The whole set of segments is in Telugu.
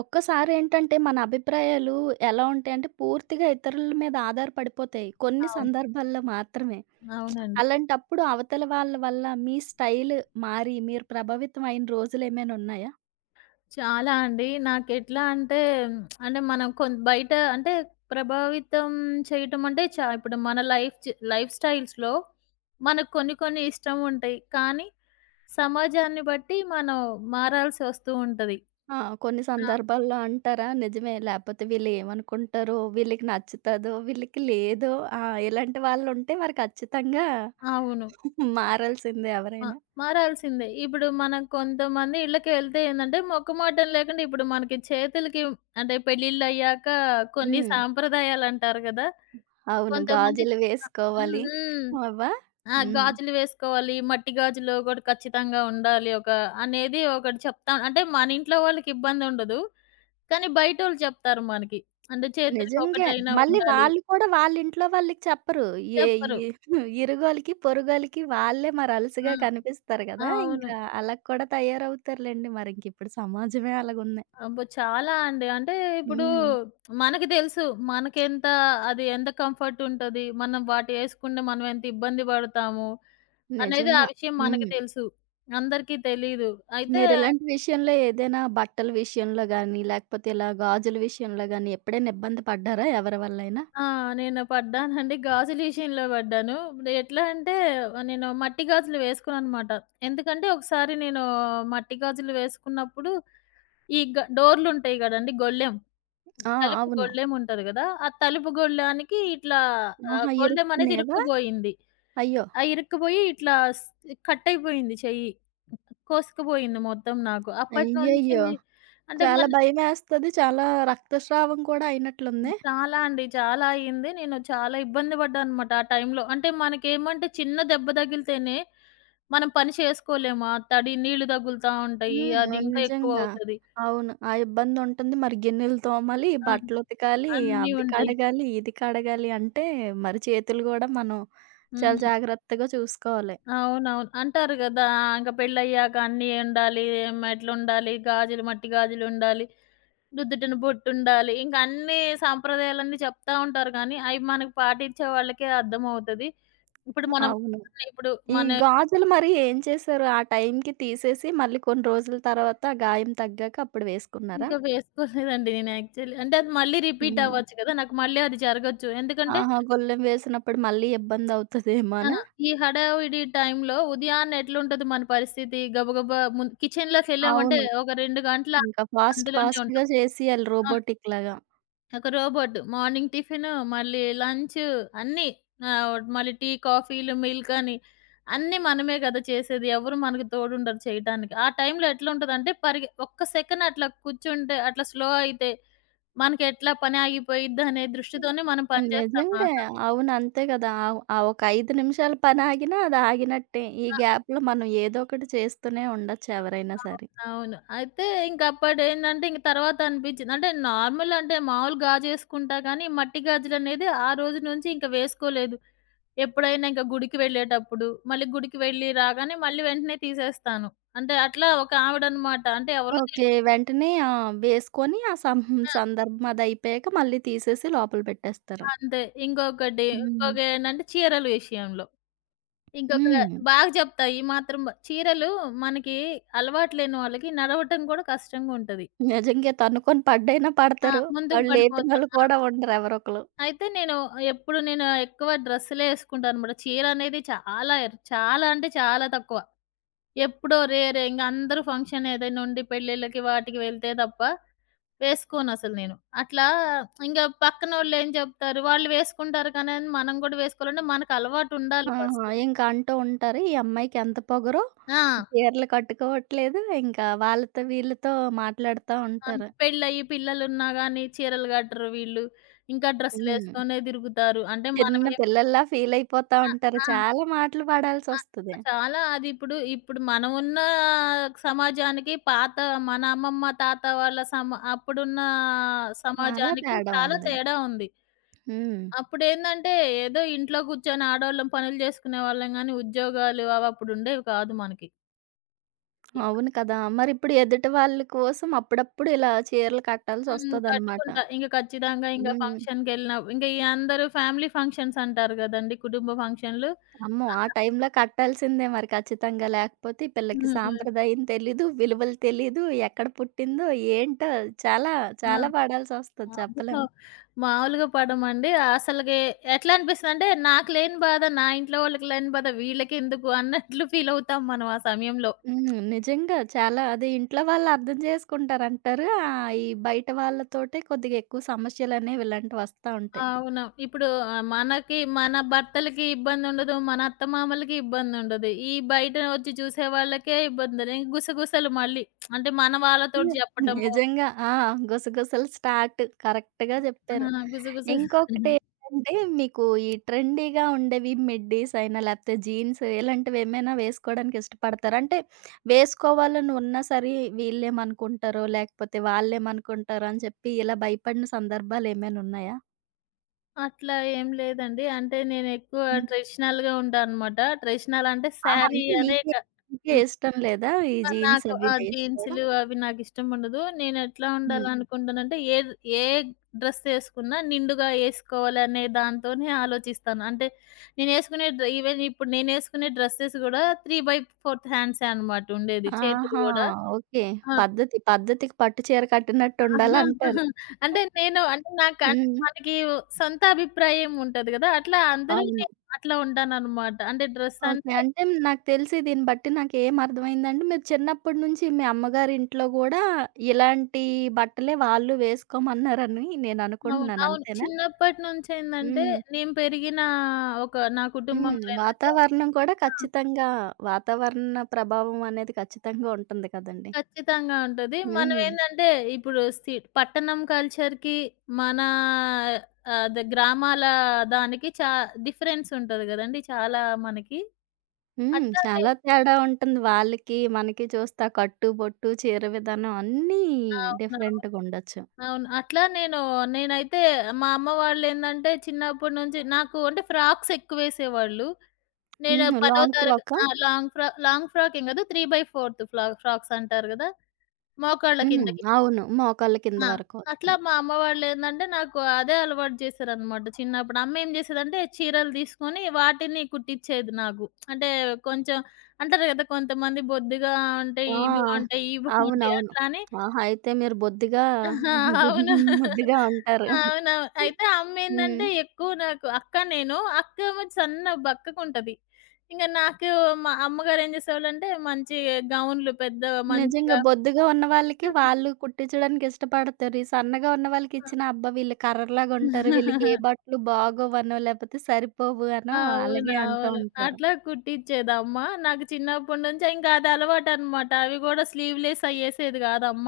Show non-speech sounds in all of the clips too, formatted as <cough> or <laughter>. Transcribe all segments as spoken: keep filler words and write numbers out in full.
ఒక్కసారేంటంటే మన అభిప్రాయాలు ఎలా ఉంటాయంటే పూర్తిగా ఇతరుల మీద ఆధారపడిపోతాయి. కొన్ని అవును. సందర్భాల్లో మాత్రమే. అవునండి. అలాంటప్పుడు అవతల వాళ్ళ వల్ల మీ స్టైల్ మారి మీరు ప్రభావితం అయిన రోజులేమైనా ఉన్నాయా? చాలా అండి. నాకెట్లా అంటే మ్, అంటే మనం కొన్ బయట అంటే ప్రభావితం చేయటం అంటే చ ఇప్పుడు మన లైఫ్ చ్ లైఫ్ స్టైల్స్‌లో మనకు కొన్ని కొన్ని ఇష్టం ఉంటాయి. కానీ సమాజాన్ని బట్టి మనం మారాల్సి వస్తూ ఉంటది. ఆ! కొన్ని ఆ! సందర్భాల్లో అంటారా? నిజమే, లేపోతే వీళ్ళు ఏమనుకుంటారో, వీళ్ళకి నచ్చుతదో, వీళ్ళకి లేదో. ఆ! ఇలాంటి వాళ్ళుంటే మరి ఖచ్చితంగా అవును. <laughs> మారాల్సిందే మ ఎవరైనా. మారాల్సిందే. ఇప్పుడు మనం కొంతమంది ఇళ్ళకెళ్తే ఏందంటే మొక్కమాటం లేకుండా ఇప్పుడు మనకి చేతులకి అంటే పెళ్ళిళ్ళయ్యాక కొన్ని హ్మ్. సాంప్రదాయాలంటారు గదా! అవును, కొంతమంది గాజులు హ్మ్. వేసుకోవాలి. హ్మ్. అవ్వా? ఆ! హ్మ్. గాజులు వేసుకోవాలి. మట్టి గాజులు ఒకటి ఖచ్చితంగా ఉండాలి. ఒక అనేది ఒకటి చెప్తాం. అంటే మన ఇంట్లో వాళ్ళకి ఇబ్బందుండదు. కానీ బయటోళ్ళు చెప్తారు మనకి. అంటే చేతులకి నిజంగే. ఒకటైనా మళ్ళీ ఉండాలి. వాళ్ళు కూడా వాళ్ళింట్లో వాళ్ళకి చెప్పరు. ఏ ఈ చెప్పరు. <laughs> ఇరుగోలికి, పొరుగోలికి వాళ్ళే మరి అలసగా ఆ! కనిపిస్తారు గదా! అవును. ఇంకా అలా కూడా తయారవుతారులెండి. మరింకిప్పుడు సమాజమే అలాగుంది. అబ్బో! చాలా అండి. అంటే ఇప్పుడు హ్మ్. మనకి తెలుసు. మనకెంత అది ఎంత కంఫర్ట్ ఉంటది. మనం వాటి ఏసుకుంటే మనం ఎంత ఇబ్బంది పడతాము అనేది ఆ నిజంగా. విషయం మనకి హ్మ్. తెలుసు. అందరికీ తెలీదు. అయితే మీరిలాంటి విషయంలో ఏదైనా బట్టల విషయంలో గానీ, లేకపోతే ఇలా గాజుల విషయంలో గానీ ఎప్పుడైనా ఇబ్బంది పడ్డారా ఎవరి వల్లైనా? ఆ! నేను పడ్డానండి. గాజుల విషయంలో పడ్డాను. ఎట్లా అంటే నేను మట్టి గాజులు వేసుకోననమాట. ఎందుకంటే ఒకసారి నేను మట్టి గాజులు వేసుకున్నప్పుడు ఈ గ డోర్లుంటాయి గదండీ! గొళ్ళెం. ఆ! తలుపు అవును. గొళ్ళెం ఉంటది గదా! ఆ తలుపు గొళ్ళానికి ఇట్లా ఆహ్, ఆహా! గొళ్ళెం అనేది ఇరుక్కునేవా? ఇరుక్కుపోయింది. అయ్యో! ఆ ఇరుక్కుపోయి ఇట్లా స్ కట్ అయిపోయింది చెయ్యి. కోసుకుపోయింది మొత్తం నాకు. అప్పటి నుంచి అయ్యయ్యో! అంటే చాలా మన భయమేస్తది. చాలా రక్తస్రావం కూడా హ్మ్. అయినట్లుంది. చాలా అండి. చాలా అయింది. నేను చాలా ఇబ్బంది పడ్డాననమాట ఆ టైంలో. అంటే మనకేమంటే చిన్న దెబ్బ తగిలితేనే మనం పని చేసుకోలేము. ఆ తడి నీళ్లు తగులుతా హ్మ్. ఉంటాయి. అది అవును. ఇంకా నిజంగా. ఎక్కువవుతది. అవును, ఆ ఇబ్బందుంటుంది. మరి గిన్నెలు తోమాలి, ఆ! బట్టలుతకాలి, అన్నీ అవి ఉంటాయి. కడగాలి, ఇది కడగాలి అంటే మరి చేతులు గూడా మనం చాలా హ్మ్. జాగ్రత్తగా చూసుకోవాలి. అవునవును. అంటారు గదా! ఇంక పెళ్ళయ్యాక అన్నీ ఉండాలి. మెట్లుండాలి, గాజులు మట్టి గాజులుండాలి, నుదుటిన బొట్టుండాలి. ఇంక అన్నీ సాంప్రదాయాలన్నీ చెప్తా ఉంటారు గానీ, అయి మనకు పాటించే వాళ్ళకే అర్థమవుతది. ఇప్పుడు మనం అవును. ఇప్పుడు ఈ మన గాజులు మరి ఏం చేశారు? ఆ టైంకి తీసేసి మళ్ళీ కొన్ని రోజుల తర్వాత గాయం తగ్గాక అప్పుడు వేసుకున్నారా? ఇంకా వేసుకోలేదండి నేను యాక్చువల్లీ. అంటే అది మళ్ళీ రిపీట్ హ్మ్. అవ్వచ్చు కదా! నాకు మళ్ళీ అది జరగొచ్చు. ఎందుకంటే ఆహా! గొళ్ళెం వేసినప్పుడు మళ్ళీ ఇబ్బందవుతదేమో ఆ! అనా? ఈ హడావిడి టైంలో ఉదయాన్నే ఎట్లుంటది మన పరిస్థితి గబగబా ముం కిచెన్‌లోకెళ్ళామంటే అవును. ఒక రెండు గంటలు ఇంకా ఫాస్ట్ అందులోనే ఫాస్ట్‌గా ఉంటాం. చేసేయాలి రోబోటిక్ లాగా. ఒక రోబోట్. మార్నింగ్ టిఫిను, మళ్ళీ లంచు అన్నీ. ఆహ్, మళ్ళీ టీ, కాఫీలు, మిల్క్ అని అన్నీ మనమే కదా చేసేది. ఎవరు మనకు తోడుండరు చేయటానికి. ఆ టైంలో ఎట్లుంటదంటే పరిగె ఒక్క సెకను అట్లా కూర్చుంటే, అట్లా స్లో అయితే మనకెట్లా పని ఆగిపోయిద్దనే దృష్టితోనే మనం పని చేస్తాం ఆ నిజంగా. సమయం. అవును, అంతే కదా! ఆవ్ ఆ ఒక ఐదు నిమిషాల పని ఆగినా అది ఆగినట్టే. ఈ ఆ! గ్యాప్‌లో మనం ఏదో ఒకటి చేస్తూనే ఉండొచ్చు ఎవరైనా సరే. అవునవును. అయితే ఇంకప్పుడేందంటే ఇంక తర్వాత అనిపించింది. అంటే నార్మల్ అంటే మామూలు గాజేసుకుంటా గానీ మట్టి గాజులనేది ఆ రోజు నుంచి ఇంక వేసుకోలేదు. ఎప్పుడైనా ఇంక గుడికి వెళ్ళేటప్పుడు, మళ్ళీ గుడికి వెళ్ళి రాగానే మళ్ళీ వెంటనే తీసేస్తాను. అంటే అట్లా ఒక ఆవిడనమాట. అంటే ఎవరో ఓకే. తెలియక వెంటనే ఆ! వేసుకొని ఆ సం సందర్భం అదయిపోయాక మళ్ళీ తీసేసి లోపల పెట్టేస్తారా? అంతే. ఇంకొకటి హ్మ్. ఇంకొకేంటంటే చీరల విషయంలో. ఇంకొక హ్మ్. బాగా చెప్తా ఈ మాత్రం బ చీరలు మనకి అలవాటు లేని వాళ్ళకి నడవటం కూడా కష్టంగా ఉంటది. నిజంగే తన్నుకొని పడ్డైనా ఆ! పడతారు. ముందుకు వాళ్ళు పడిపోతా. లేపినోళ్ళు ఆ! కూడా ఉండరు ఎవరొకళ్ళు. అయితే నేను ఎప్పుడు నేను ఎక్కువ డ్రెస్సులే ఏసుకుంటాననమాట. చీర అనేది చాలా ఎర్ చాలా అంటే చాలా తక్కువ. ఎప్పుడో రేరే. ఇంగ అందరూ ఫంక్షన్ ఏదైనా ఉండి పెళ్ళిళ్ళకి వాటికి వెళ్తే తప్ప వేసుకోనసలు నేను. అట్లా ఇంగ పక్కనోళ్ళేం చెప్తారు, వాళ్ళు వేసుకుంటారు కానీ అని మనం కూడా వేసుకోవాలంటే మనకు అలవాటుండాలి ఆహా! ఫస్ట్. ఇంకా అంటూ ఉంటారు. ఈ అమ్మాయికి ఎంత పొగరో, ఆ! చీరలు కట్టుకోవట్లేదు. ఇంకా వాళ్ళతో వీళ్ళతో మాట్లాడుతా ఉంటారు. అంత్ పెళ్ళయ్యి పిల్లలున్నా గానీ చీరలు కట్టరు వీళ్ళు. ఇంకా హ్మ్. డ్రెస్సులేసుకొనే తిరుగుతారు. అంటే చిన్న మనమేం పిల్లల్లా ఫీలయిపోతా ఆ! ఉంటారు. ఆ! చాలా మాటలు ఆ! పడాల్సొస్తది. చాలా అది ఇప్పుడు, ఇప్పుడు మనం ఉన్న సమాజానికి పాత మన అమ్మమ్మ, తాత వాళ్ళ సమ అప్పుడున్న చాలా సమాజానికి తేడా చాలా ఉంది. తేడా ఉంది. హ్మ్. అప్పుడేందంటే, ఏదో ఇంట్లో కూర్చొని ఆడోళ్ళం పనులు చేసుకునేవాళ్ళం గానీ, ఉద్యోగాలు అవి అప్పుడుండేవి కాదు మనకి. ఇప్పుడు అవును కదా! మరిప్పుడు ఎదుటి వాళ్ళ కోసం అప్పుడప్పుడు ఇలా చీరలు హ్మ్. కట్టాల్సొస్తదనమాట. కట్టుకుంటా. ఇంక ఖచ్చితంగా ఇంక హ్మ్. ఫంక్షన్‌కెళ్ళినా ఇంక ఈ అందరూ ఫ్యామిలీ ఫంక్షన్స్ అంటారు గదండీ! కుటుంబ ఫంక్షన్‌లు. అమ్మో! ఆ టైంలో కట్టాల్సిందే మరి ఖచ్చితంగా. లేకపోతే ఈ పిల్లకి హ్మ్. సాంప్రదాయం తెలీదు, విలువలు తెలీదు, ఎక్కడ పుట్టిందో ఏంటో చాలా చాలా ఆ! పడాల్సొస్తది, అబ్బో! చెప్పలేం. మామూలుగా పడమండి. అసలకి ఎట్లా అనిపిస్తదంటే, నాకు లేని బాధ, నా ఇంట్లో వాళ్ళకి లేని బాధ వీళ్ళకెందుకు అన్నట్లు ఫీలవుతాం మనం ఆ సమయంలో. హ్మ్. నిజంగా చాలా అదే ఇంట్లో వాళ్ళు అర్థం చేసుకుంటారంటారు. ఆహ్, ఈ బయట వాళ్ళతోటే కొద్దిగా ఎక్కువ సమస్యలనేవి ఇలాంటివి వస్తా ఉంటాయి. అవును. ఇప్పుడు ఆహ్, మనకి మన భర్తలకి ఇబ్బందుండదు. మన అత్తమామలకి ఇబ్బందుండదు. ఈ బయట వచ్చి చూసే వాళ్ళకే ఇబ్బంది. ఉండదు. ఇంక గుసగుసలు మళ్ళీ. అంటే మన వాళ్ళతోటి హ్మ్. చెప్పటము. నిజంగా. ఆ! గుసగుసలు స్టార్ట్. కరెక్ట్‌గా ఆ! జెప్పారు. గుసగుసలు. ఇంకొకటేంటంటే మీకు ఈ ట్రెండీగా ఉండేవి మిడ్డీస్ అయినా లేపోతే జీన్స్ ఇలాంటివేమైనా వేసుకోవడానికి ఇష్టపడతారా? అంటే వేసుకోవాలని ఉన్నా సరే వీళ్ళేమనుకుంటారో లేకపోతే వాళ్ళేమనుకుంటారో అని చెప్పి ఇలా భయపడిన సందర్భాలేమైనా ఉన్నాయా? అట్లా ఏం లేదండి. అంటే నేనెక్కువ ట్రెడిషనల్‌గా ఉంటానన్నమాట. ట్రెడిషనల్ అంటే ఆహా! శారీ అంటే అదే నీకే క నీకే ఇష్టం లేదా? ఈ ఆ! జీన్స్ నాకు అవి ఆ వేసుకోవడం? జీన్సులు అవి నాకిష్టముండదు. నేనెట్లా హ్మ్. హ్మ్. ఉండాలనుకుంటానంటే, ఏద్ ఏ డ్రెస్ ఏసుకున్నా నిండుగా ఏసుకోవాలనే దాంతోనే ఆలోచిస్తాను. అంటే నేనేసుకునే డ్ర ఈవెన్ ఇప్పుడు నేనేసుకునే డ్రెసెస్ గూడా త్రీ ఫోర్త్ హ్యాండ్సే అనమాట ఉండేది. చేతులు ఆహా! గూడా ఓకే. ఆ! పద్ధతి. పద్ధతికి పట్టు చీర కట్టినట్టుండాలంటారు. <laughs> అంటే నేను అంటే నాకు అన్ హ్మ్. మనకి సొంత అభిప్రాయం ఉంటది గదా! అట్లా అందరూ అవును. నేను అట్లా ఉంటాననమాట. అంటే డ్రెస్ ఓకే. అంటే అంటే నాకు తెలిసి దీన్ని బట్టి నాకేం అర్థమైందంటే మీరు చిన్నప్పటి నుంచి మీ అమ్మగారింట్లో గూడా ఇలాంటి బట్టలే వాళ్ళు వేసుకోమన్నారని అవును. నేననుకుంటున్నాను. అవును. అంతేనా? చిన్నప్పటి నుంచేందంటే, హ్మ్. నేను పెరిగిన ఒక నా హ్మ్. కుటుంబంలో ఏందంటే వాతావరణం కూడా ఆ! ఖచ్చితంగా వాతావరణ ప్రభావం అనేది ఖచ్చితంగా ఉంటుంది కదండీ! ఖచ్చితంగా ఉంటది. హ్మ్. మనమేందంటే, ఇప్పుడు సి పట్టణం కల్చర్‌కి, మన అదే గ్రామాల దానికి చా డిఫరెన్స్ ఉంటది గదండీ! చాలా మనకి. హ్మ్. అట్లానే చాలా తేడా ఉంటుంది. వాళ్ళకి, మనకి చూస్తే ఆ కట్టు, బొట్టు, చీర విధానం అన్నీ అవునవును. డిఫరెంట్‌గా ఉండొచ్చు. అవును. అట్లా నేను నేనైతే మా అమ్మ వాళ్ళేందంటే చిన్నప్పటి నుంచి నాకు అంటే ఫ్రాక్స్ ఎక్కువేసేవాళ్ళు. నేను హుహు. పదో లాంగ్ తరగ ఫ్రాకా? ఆ! లాంగ్ ఫ్రా లాంగ్ ఫ్రాక్ ఏం కాదు త్రీ ఫోర్త్ ఫ్లా ఫ్రాక్స్ అంటారు గదా! మోకాళ్ళ హ్మ్. కిందకి. అవును, మోకాళ్ళ కింద ఆ! వరకు అట్లా వస్తాయి. మా అమ్మ వాళ్ళేందంటే నాకు అదే అలవాటు చేశారనమాట చిన్నప్పుడు. అమ్మ ఏం చేసేదంటే చీరలు తీసుకొని వాటిని కుట్టిచ్చేది నాకు. అంటే కొంచెం అంటారు గదా! కొంతమంది బొద్దుగా ఉంటాయి, ఆ! ఇవి బావుంటాయి, ఇవి బావుంటాయి అవునవును. అట్లా అని ఆహా! అయితే మీరు బొద్దుగా ఆహా! గుద్ అవును. ముద్దుగా ఉంటారు. అవునవును. అయితే హ్మ్. అమ్మేందంటే ఎక్కువ నాకు అక్క నేను. అక్కేమో సన్న బక్కగుంటది. ఇంక నాకు మా అమ్మగారేం చేసేవాళ్ళంటే మంచి గౌన్‌లు పెద్ద నిజంగా మంచిగా బొద్దుగా ఉన్న వాళ్ళకి వాళ్ళు కుట్టించడానికి ఇష్టపడతారు. ఈ సన్నగా ఉన్న వాళ్ళకి ఇచ్చినా, <laughs> అబ్బా! వీళ్ళు కర్రలాగా ఉంటారు. వీళ్ళకి ఏ బట్టలు బాగోవనో, లేకపోతే సరిపోవు అనో అలాగే అంటూ అవునవును. ఉంటారు. అట్లా కుట్టిచ్చేదమ్మ. నాకు చిన్నప్పటి నుంచి ఇంకా అది అలవాటనమాట. అవి గూడా స్లీవ్‌లెస్ అయ్యేసేది గాదమ్మ.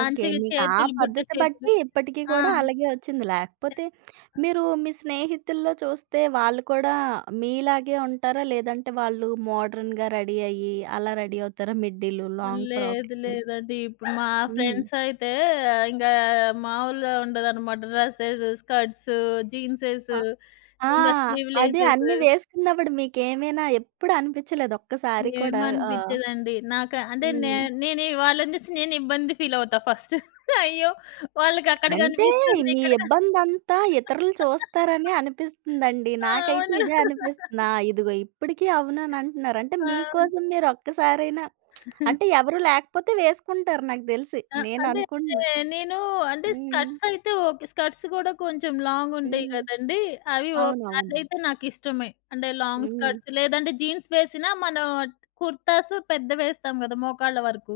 ఓకే. మీకు ఆ చేతులు బుట్ట పద్ధతి చేతులు. బట్టి ఇప్పటికి ఆ! కూడా అలాగే వచ్చింది. లేకపోతే మీరు మీ స్నేహితుల్లో చూస్తే వాళ్ళు కూడా మీలాగే ఉంటారా? లేదంటే వాళ్ళు మోడర్న్‌గా రెడీ అయ్యి అలా రెడీ అవుతారా? మిడ్డీలు, లాంగ్ లేదు ఫ్రాక్సు. లేదండి. ఇప్పుడు మా హ్మ్. ఫ్రెండ్స్ అయితే ఇంగా మామూలుగా ఉండదనమాట. డ్రెసెస్, స్కర్ట్స్, జీన్సేస్, ఆ! ఆ! ఇంగా అదే స్లీవ్‌లెసేస్ అన్నీ వేసుకున్నప్పుడు మీకేమైనా ఎప్పుడు అనిపించలేదా ఒక్కసారి కూడా? ఆ! ఏమనిపిచ్చేదండి. నాక అంటే నే హ్మ్. నేను వాళ్ళని చూసి నేను ఇబ్బంది ఫీల్ అవుతా ఫస్ట్. <laughs> అయ్యో! వాళ్ళకి అక్కడ అంటే కనిపిస్తుంది. మీ ఇక్కడ కని ఇబ్బందంతా ఇతరులు చూస్తారనే అనిపిస్తుందండి. నాకైతే అవును. ఇదే అనిపిస్తుంది. ఆ! <laughs> ఇదిగో ఇప్పటికి అవుననంటున్నారు. అంటే అవును. మీకోసం మీరు ఒక్కసారైనా అంటే ఎవరు లేకపోతే వేసుకుంటారు నాకు తెలిసి. ఆ! నేను అంటే అనుకుంటున్నా. నేను అంటే హ్మ్. స్కర్ట్స్ అయితే ఓకే. స్కర్ట్స్ కూడా కొంచెం లాంగ్ ఉంటాయి హ్మ్. కదండీ! అవి ఓకే. అవునవును. అదైతే నాకిష్టమే. అంటే లాంగ్ హ్మ్. స్కర్ట్స్ లేదంటే జీన్స్ వేసినా మనం కుర్తాస్ పెద్దవి వేస్తాం కదా! మోకాళ్ళ వరకు.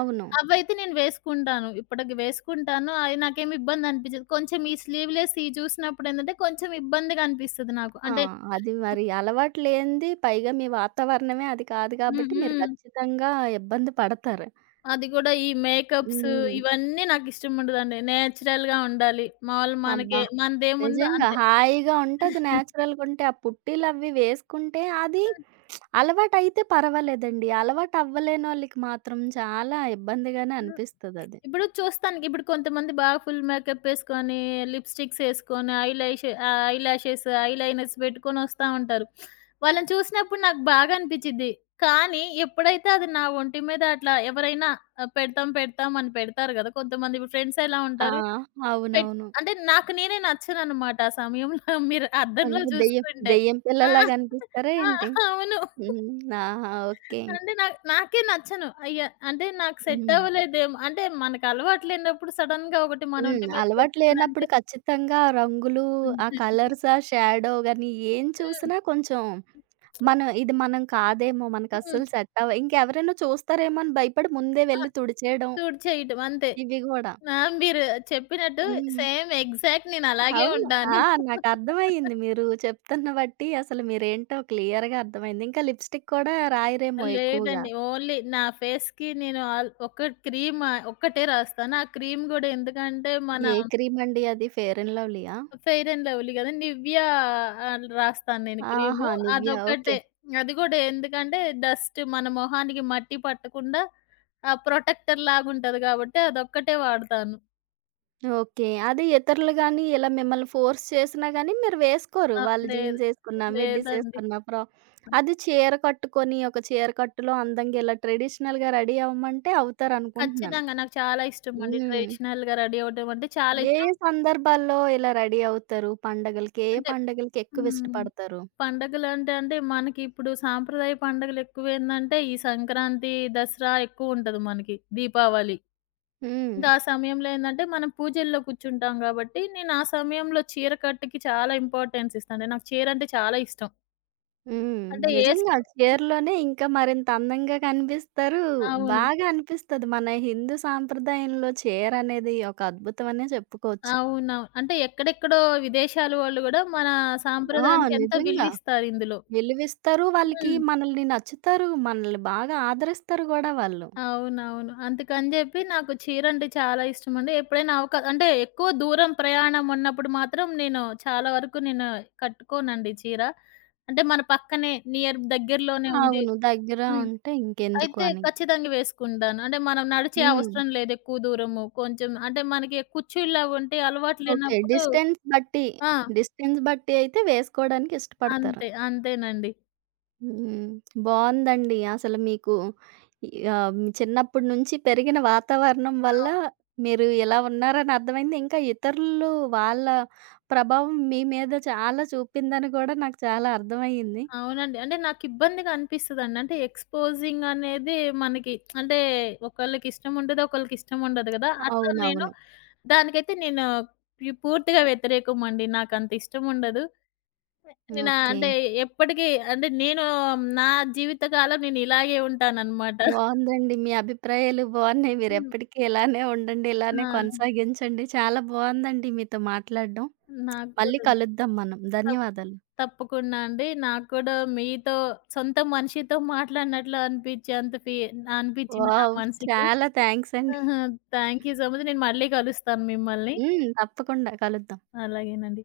అవును. అవైతే నేను వేసుకుంటాను. ఇప్పటికి వేసుకుంటాను. అవి నాకేమి ఇబ్బంది అనిపించదు. కొంచెం ఈ స్లీవ్‌లెస్ ఇవి చూసినప్పుడు ఏంటంటే కొంచెం ఇబ్బందిగా అనిపిస్తది నాకు. ఆ! అంటే అది మరి అలవాటు లేనిది, పైగా మీ వాతావరణమే అది కాదు హ్మ్. కాబట్టి మీరు హ్మ్. ఖచ్చితంగా ఇబ్బంది పడతారు. అది కూడా ఈ మేకప్స్ హ్మ్. ఇవన్నీ నాకిష్టం ఉండదండి. నేచురల్‌గా ఉండాలి. మాములు అబ్బా! మనకి మనదేముందో నిజంగా. అంతే. హాయిగా ఉంటది. <laughs> నేచురల్‌గుంటే ఆ పుట్టీలవి వేసుకుంటే అది హ్మ్. అలవాటైతే పర్వాలేదండి. అలవాటవ్వలేనోళ్ళకి మాత్రం చాలా ఇబ్బందిగానే హ్మ్. అనిపిస్తదది. ఇప్పుడు చూస్తానికి ఇప్పుడు కొంతమంది బాగా ఫుల్ మేకప్ ఏసుకొని, లిప్‌స్టిక్స్ ఏసుకొని, ఐలాష్ ఆహ్, ఐలాషెస్, ఐలైనర్స్ పెట్టుకొని వస్తా ఉంటారు. వాళ్ళని చూసినప్పుడు నాకు బాగా అనిపిచ్చిద్ది. కానీ ఎప్పుడైతే అది నా ఒంటి మీద అట్లా ఎవరైనా ఆహ్, పెడతాం, పెడతాం అని పెడతారు గదా! కొంతమంది ఇప్పుడు ఫ్రెండ్స్ ఎలా ఆ! ఉంటారు? పెట్ అవునవును. అంటే నాకు నేనే నచ్చననమాట ఆ సమయంలో <laughs> మీరు అద్దంలో అంటే దెయ్యం చూసుకుంటే. దెయ్యం ఆ! పిల్లలాగా అనిపిస్తారా ఆ! ఏంటి? అవును. హ్మ్. ఆహా! ఓకే. అంటే నా నాకే నచ్చను. అయ్య! అంటే నాకు సెట్ హ్మ్. అవ్వలేదేమో అంటే మనకు అలవాటు లేనప్పుడు సడెన్‌గా ఒకటి మన హ్మ్. ఒంటి అలవాటు లేనప్పుడు మీదకొచ్చిందంటే ఖచ్చితంగా ఆ రంగులు, హ్మ్. ఆ కలర్స్, ఆ షాడో గాని ఏం చూసినా కొంచెం మనం ఇది మనం కాదేమో, హ్మ్. మనకస్సలు సెట్ అవ్వ ఇంకెవరైనా చూస్తారేమో అని భయపడి ముందే వెళ్లి తుడిచేయడం. సూట్ చేయటం అంతే. ఇవి గూడా. ఆ! మీరు చెప్పినట్టు హ్మ్. సేమ్ ఎగ్జాక్ట్ నేను అలాగే అవును. ఆ! ఉంటాను. నాకర్థమయింది. మీరు చెప్తున్న బట్టి అసలు మీరేంటో క్లియర్‌గా అర్థమైంది. ఇంకా లిప్‌స్టిక్ కూడా రాయరేమో ఎక్కువగా. లేదండి. ఓన్లీ నా ఫేస్‌కి నేను ఆల్ ఒక క్రీమ్ ఆహ్, ఒక్కటే రాస్తాను. ఆ క్రీమ్ గూడా ఎందుకంటే మన ఏ క్రీమండి అది? ఫెయిర్ అండ్ లవ్లీయా? ఫెయిర్ అండ్ లవ్లీ గదా! నివ్యా ఆహ్, రాస్తాను నేను క్రీము. ఆహా! 'Nivea' okay. అదొక్కటే. అది గూడా ఎందుకంటే డస్ట్ మన మొహానికి మట్టి పట్టకుండా ఆ ప్రొటెక్టర్ లాగుంటది గాబట్టి అదొక్కటే వాడతాను. ఓకే. అది ఇతరులు గాని ఇలా మిమ్మల్ని ఫోర్స్ చేసినా గాని మీరు వేసుకోరు. ఆ! వాళ్ళు లేదు. జీన్స్ ఏసుకున్నా, మిడ్డీస్ లేదండి. ఏసుకున్నా, ఫ్రా అది చీర కట్టుకొని ఒక చీర కట్టులో అందంగా ఇలా ట్రెడిషనల్‌గా రెడీ అవ్వమంటే అవుతారనుకుంటున్నాను. ఖచ్చితంగా నాకు చాలా ఇష్టమండి. హ్మ్. ట్రెడిషనల్‌గా రెడీ అవ్వడం అంటే చాలా ఏ ఇష్టం. ఏ సందర్భాల్లో ఇలా రెడీ అవుతారు పండగలకి? ఏ ఏ అంటే పండగలకి ఎక్కువ హ్మ్. ఇష్టపడతారు? పండగలంటే అంటే మనకిప్పుడు సాంప్రదాయ పండుగలెక్కువేందంటే ఈ సంక్రాంతి, దసరా ఎక్కువుంటది మనకి. దీపావళి. హ్మ్. ఇంకా ఆ సమయంలో ఏందంటే మనం పూజల్లో కూర్చుంటాం గాబట్టి, నేను ఆ సమయంలో చీర కట్టుకి చాలా ఇంపార్టెన్స్ ఇస్తాను. నాకు చీరంటే చాలా ఇష్టం. హ్మ్. అంటే నిజంగా ఏసుకో చీరలోనే ఇంకా మరింత అందంగా కనిపిస్తారు. అవును. బాగా అనిపిస్తది. మన హిందూ సాంప్రదాయంలో చీరనేది ఒక అద్భుతం అనే చెప్పుకోవచ్చు. అవును. అంటే ఎక్కడెక్కడో విదేశాల వాళ్ళు గూడా మన ఆ! సాంప్రదాయానికి ఎంతో నిజంగా. విలువిస్తారిందులో. విలువిస్తారు వాళ్ళకి. హ్మ్. మనల్ని నచ్చుతారు. మనల్ని బాగా ఆదరిస్తారు గూడా వాళ్ళు. అవునవును. అందుకని జెప్పి నాకు చీరంటే చాలా ఇష్టమండి. ఎప్పుడైనా అవకా అంటే ఎక్కువ దూరం ప్రయాణం ఉన్నప్పుడు మాత్రం నేను చాలా వరకు నేను కట్టుకోనండి చీర. అంటే మన పక్కనే నియర్ దగ్గరలోనే ఉంది. అవును. దగ్గర హ్మ్. ఉంటే ఇంకెందుకు అయితే అని. ఖచ్చితంగా వేసుకుంటాను. అంటే మనం నడిచే హ్మ్. అవసరం లేదు ఎక్కువ దూరము. కొంచెం అంటే మనకి కుర్చీలు అవి ఉంటాయి అలవాటు ఓకే. లేనప్పుడు డిస్టెన్స్ బట్టి, ఆ! డిస్టెన్స్ బట్టి అయితే వేసుకోవడానికి ఇష్టపడతారు. అంతే. అంతేనండి. హ్మ్. బావుందండి. అసలు మీకు ఆహ్, చిన్నప్పటి నుంచి పెరిగిన వాతావరణం వల్ల అవును. మీరు ఇలా ఉన్నారని అర్థమైంది. ఇంకా ఇతరులు వాళ్ళ ప్రభావం మీ మీద చాలా చూపిందని కూడా నాకు చాలా అర్థమయ్యింది. అవునండి. అంటే నాకిబ్బందిగా అనిపిస్తదండి. అంటే ఎక్స్‌పోజింగ్ అనేది మనకి అంటే ఒకళ్ళకిష్టం ఉంటది, ఒకళ్ళకిష్టం ఉండదు గదా! అట్లా నేను అవునవును. దానికైతే నేను ప్యు పూర్తిగా వ్యతిరేకమండి. నాకంత ఇష్టం ఉండదు. నేనా ఓకే. అంటే ఎప్పటికి అంటే నేను నా జీవితకాలం నేను ఇలాగే ఉంటాననమాట. బావుందండి. మీ అభిప్రాయాలు బావున్నాయి. హ్మ్. మీరెప్పటికీ ఇలానే ఉండండి. ఇలానే ఆ! కొనసాగించండి. చాలా బావుందండి మీతో మాట్లాడడం. నాకు మళ్ళీ కూడా కలుద్దాం మనం. తప్ ధన్యవాదాలు. తప్పకుండా అండి. నాకు కూడా మీతో సొంత మనిషితో మాట్లాడినట్లు అనిపించేంత ఫీ అనిపించింది నా వావ్! మనసుకి. చాలా థాంక్స్ అండి. ఆహా! Thank you so much. నేను మళ్ళీ కలుస్తాను మిమ్మల్ని. హ్మ్. తప్పకుండా కలుద్దాం. అలాగేనండి.